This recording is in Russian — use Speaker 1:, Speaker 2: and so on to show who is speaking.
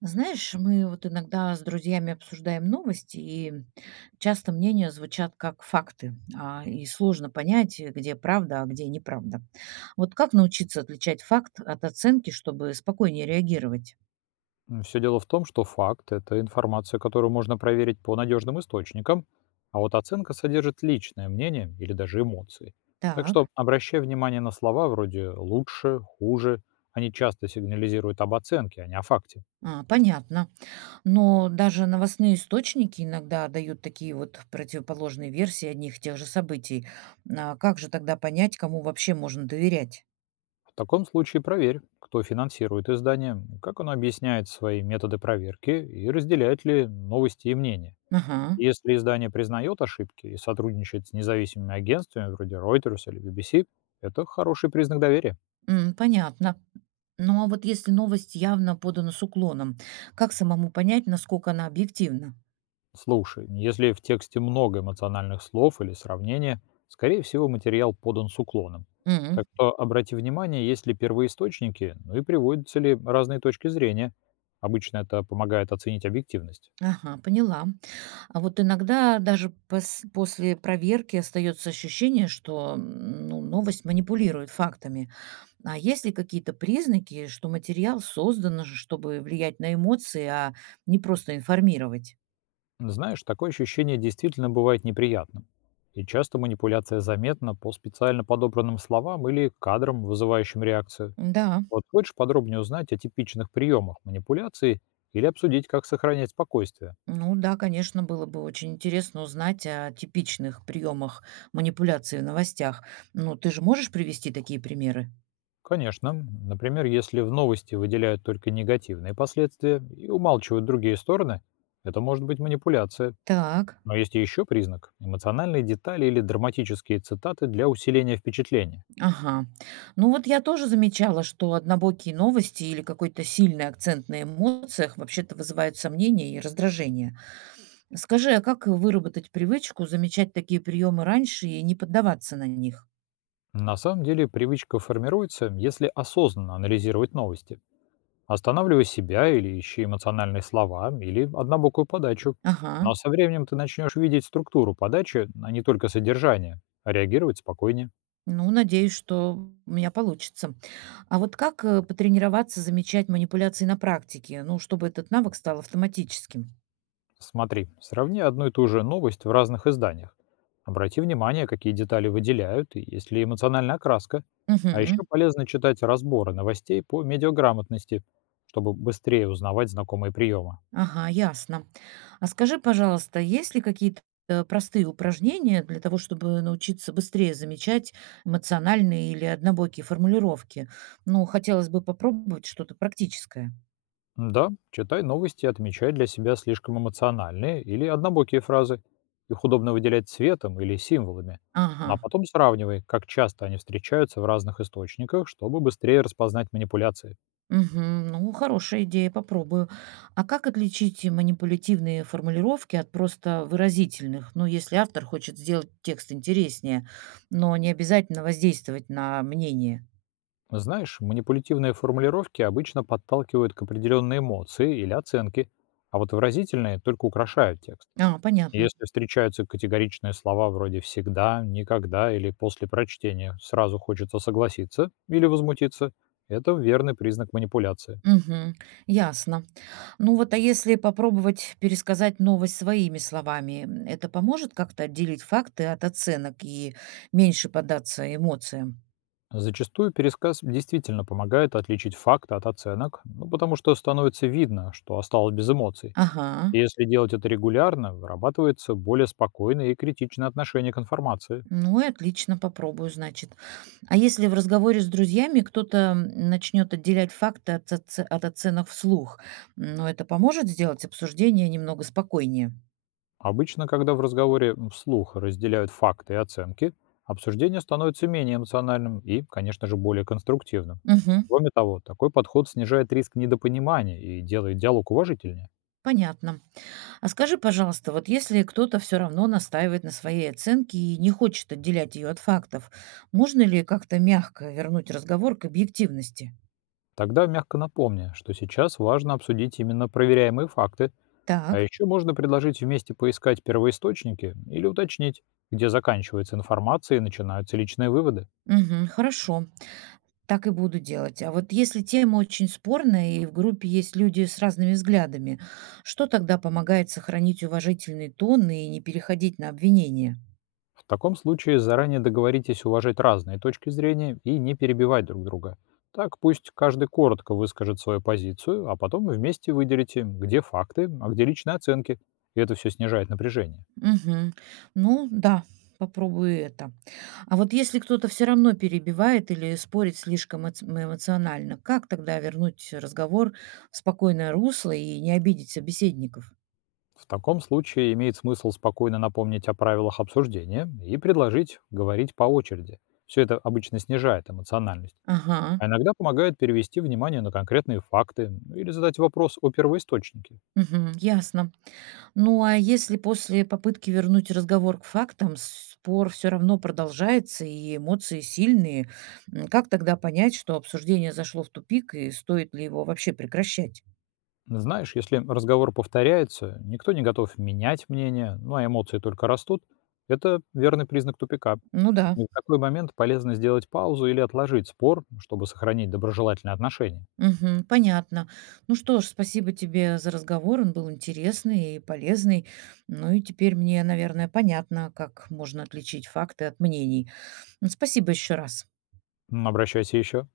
Speaker 1: Знаешь, мы вот иногда с друзьями обсуждаем новости, и часто мнения звучат как факты, и сложно понять, где правда, а где неправда. Вот как научиться отличать факт от оценки, чтобы спокойнее реагировать?
Speaker 2: Все дело в том, что факт– это информация, которую можно проверить по надежным источникам, а вот оценка содержит личное мнение или даже эмоции. Так что
Speaker 1: Так,
Speaker 2: обращай внимание на слова вроде «лучше», «хуже». Они часто сигнализируют об оценке, а не о факте.
Speaker 1: а, понятно. Но даже новостные источники иногда дают такие вот противоположные версии одних и тех же событий. А как же тогда понять, кому вообще можно доверять?
Speaker 2: В таком случае проверь, кто финансирует издание, как оно объясняет свои методы проверки и разделяет ли новости и мнения.
Speaker 1: Ага.
Speaker 2: Если издание признает ошибки и сотрудничает с независимыми агентствами вроде Reuters или BBC, это хороший признак доверия.
Speaker 1: Понятно. Ну а вот если новость явно подана с уклоном, как самому понять, насколько она объективна?
Speaker 2: Слушай, если в тексте много эмоциональных слов или сравнений, скорее всего, материал подан с уклоном. Так
Speaker 1: М,
Speaker 2: что обрати внимание, есть ли первоисточники, ну и приводятся ли разные точки зрения. Обычно это помогает оценить объективность.
Speaker 1: ага, поняла. А вот иногда даже после проверки остается ощущение, что ну, новость манипулирует фактами. А есть ли какие-то признаки, что материал создан, чтобы влиять на эмоции, а не просто информировать?
Speaker 2: Знаешь, такое ощущение действительно бывает неприятным. И часто манипуляция заметна по специально подобранным словам или кадрам, вызывающим реакцию.
Speaker 1: Да.
Speaker 2: Вот хочешь подробнее узнать о типичных приемах манипуляции или обсудить, как сохранять спокойствие?
Speaker 1: Ну да, конечно, было бы очень интересно узнать о типичных приемах манипуляции в новостях. Ну, ты же можешь привести такие примеры?
Speaker 2: Конечно. Например, если в новости выделяют только негативные последствия и умалчивают другие стороны, это может быть манипуляция.
Speaker 1: Так,
Speaker 2: Но есть и еще признак– эмоциональные детали или драматические цитаты для усиления впечатления.
Speaker 1: ага. Ну вот я тоже замечала, что однобокие новости или какой-то сильный акцент на эмоциях вообще-то вызывают сомнения и раздражение. Скажи, а как выработать привычку замечать такие приемы раньше и не поддаваться на них?
Speaker 2: На самом деле привычка формируется, если осознанно анализировать новости. Останавливай себя или ищи эмоциональные слова, или однобокую подачу.
Speaker 1: Ага.
Speaker 2: Но со временем ты начнешь видеть структуру подачи, а не только содержание, а реагировать спокойнее.
Speaker 1: Ну, надеюсь, что у меня получится. А вот как, потренироваться замечать манипуляции на практике? Ну, чтобы этот навык стал автоматическим.
Speaker 2: Смотри, сравни одну и ту же новость в разных изданиях. Обрати внимание, какие детали выделяют и есть ли эмоциональная окраска. А еще
Speaker 1: Мгм.
Speaker 2: полезно читать разборы новостей по медиаграмотности, чтобы быстрее узнавать знакомые приемы.
Speaker 1: Ага, ясно. А скажи, пожалуйста, есть ли какие-то простые упражнения для того, чтобы научиться быстрее замечать эмоциональные или однобокие формулировки? Ну, хотелось бы попробовать что-то практическое.
Speaker 2: Да, читай новости и отмечай для себя слишком эмоциональные или однобокие фразы. Их удобно выделять цветом или символами.
Speaker 1: Ага.
Speaker 2: Ну, а потом сравнивай, как часто они встречаются в разных источниках, чтобы быстрее распознать манипуляции.
Speaker 1: Мгм. Ну, хорошая идея, попробую. А как отличить и манипулятивные формулировки от просто выразительных? Ну, если автор хочет сделать текст интереснее, но не обязательно воздействовать на мнение.
Speaker 2: Знаешь, манипулятивные формулировки обычно подталкивают к определенной эмоции или оценке, а вот выразительные только украшают текст.
Speaker 1: А, понятно.
Speaker 2: Если встречаются категоричные слова вроде «всегда», «никогда» или «после прочтения» сразу хочется согласиться или возмутиться, это верный признак манипуляции.
Speaker 1: Мгм. Ясно. Ну вот, а если попробовать пересказать новость своими словами, это поможет как-то отделить факты от оценок и меньше поддаться эмоциям?
Speaker 2: Зачастую пересказ действительно помогает отличить факт от оценок, ну, потому что становится видно, что осталось без эмоций.
Speaker 1: Ага.
Speaker 2: И если делать это регулярно, вырабатывается более спокойное и критичное отношение к информации.
Speaker 1: Ну и отлично, попробую, значит. А если в разговоре с друзьями кто-то начнет отделять факты от оценок вслух, но это поможет сделать обсуждение немного спокойнее?
Speaker 2: Обычно, когда в разговоре вслух разделяют факты и оценки, обсуждение становится менее эмоциональным и, конечно же, более конструктивным.
Speaker 1: Угу,
Speaker 2: Кроме того, такой подход снижает риск недопонимания и делает диалог уважительнее.
Speaker 1: понятно. А скажи, пожалуйста, вот если кто-то все равно настаивает на своей оценке и не хочет отделять ее от фактов, можно ли как-то мягко вернуть разговор к объективности?
Speaker 2: Тогда мягко напомню, что сейчас важно обсудить именно проверяемые факты, а
Speaker 1: Так,
Speaker 2: еще можно предложить вместе поискать первоисточники или уточнить, где заканчивается информация и начинаются личные выводы.
Speaker 1: угу, хорошо. Так и буду делать. А вот если тема очень спорная и в группе есть люди с разными взглядами, что тогда помогает сохранить уважительный тон и не переходить на обвинения?
Speaker 2: В таком случае заранее договоритесь уважать разные точки зрения и не перебивать друг друга. Так пусть каждый коротко выскажет свою позицию, а потом вы вместе выделите, где факты, а где личные оценки, и это все снижает напряжение.
Speaker 1: Мгм. Ну да, попробую это. А вот если кто-то все равно перебивает или спорит слишком эмоционально, как тогда вернуть разговор в спокойное русло и не обидеть собеседников?
Speaker 2: В таком случае имеет смысл спокойно напомнить о правилах обсуждения и предложить говорить по очереди. Все это обычно снижает эмоциональность,
Speaker 1: Ага,
Speaker 2: а иногда помогает перевести внимание на конкретные факты или задать вопрос о первоисточнике.
Speaker 1: мгм, ясно. Ну, а если после попытки вернуть разговор к фактам спор все равно продолжается и эмоции сильные, как тогда понять, что обсуждение зашло в тупик и стоит ли его вообще прекращать?
Speaker 2: Знаешь, если разговор повторяется, никто не готов менять мнение, ну а эмоции только растут, это верный признак тупика.
Speaker 1: Ну да,
Speaker 2: И в такой момент полезно сделать паузу или отложить спор, чтобы сохранить доброжелательные отношения.
Speaker 1: мгм, понятно. Ну что ж, спасибо тебе за разговор, он был интересный и полезный. Ну и теперь мне, наверное, понятно, как можно отличить факты от мнений. Спасибо еще раз.
Speaker 2: М, обращайся еще.